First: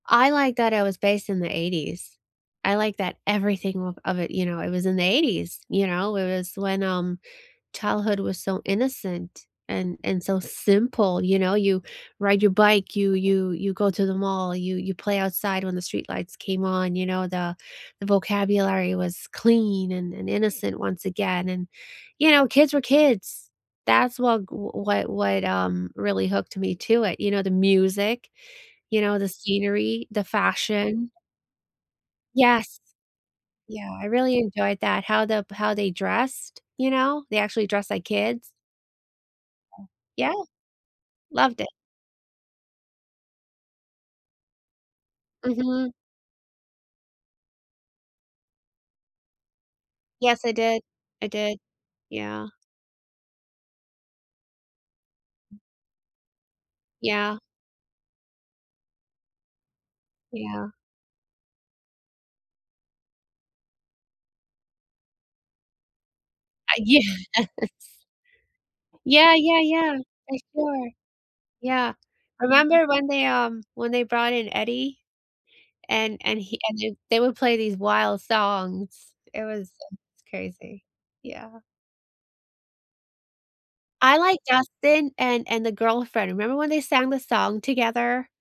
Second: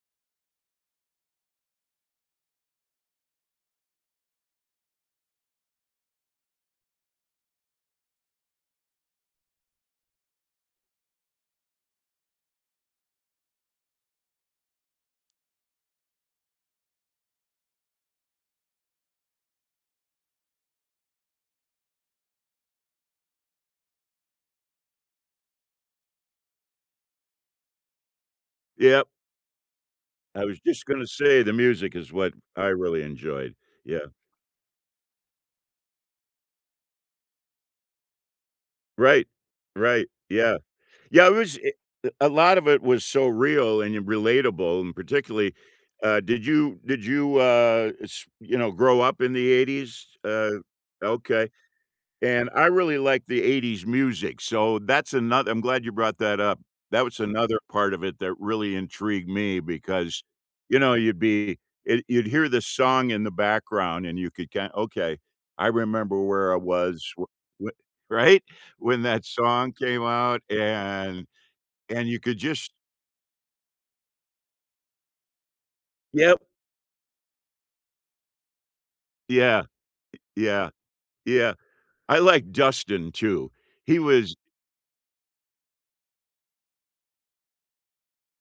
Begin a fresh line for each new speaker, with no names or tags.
I like that it was based in the ‘80s. I like that everything w of it you know, it was in the ‘80s. You know, it was when, um, childhood was so innocent, and and so simple, you know, you ride your bike, you you you go to the mall, you you play outside when the street lights came on, you know, the the vocabulary was clean, and and innocent once again, and, you know, kids were kids. That's wha g what what, um, really hooked me to it, you know, the music, you
Yep.
know, the scenery, the
I was just gonna
fashion.
say, the music is what I
Yes.
really enjoyed.
Yeah, I
Yeah.
really enjoyed that, how the how they dressed, you know? They actually dress like kids.
Right. Right,
Yeah.
yeah. Yeah, it was,
Loved
eh
it.
uh, a lot of it was so real and y relatable, and particularly,
Mhm.
uh did you did you, uh, s you know, grow up in the ‘80s?
Yes, I
Uh,
did. I
okay.
did. Yeah.
And I really like the ‘80s music, so that's ano I'm glad you brought that up. That was
Yeah.
another part of it that really intrigued me, because,
Yeah.
you know, you'd be eh, you'd hear this song in the background, and you could ki "Okay, I remember where I
Uh
was
yes.
w wh" Right? When that
Yeah, yeah,
song
yeah.
came
For
out,
sure.
and
Yeah.
and you could
I
just
remember when they, um when they brought in Eddie, and and
Yep.
he and j they would play these wild songs, it was
Yeah. Eh,
it was
yeah.
crazy. Yeah.
Yeah. I like Dustin too. He
I
was
liked Dustin and and the girlfriend. Remember when they sang the song together?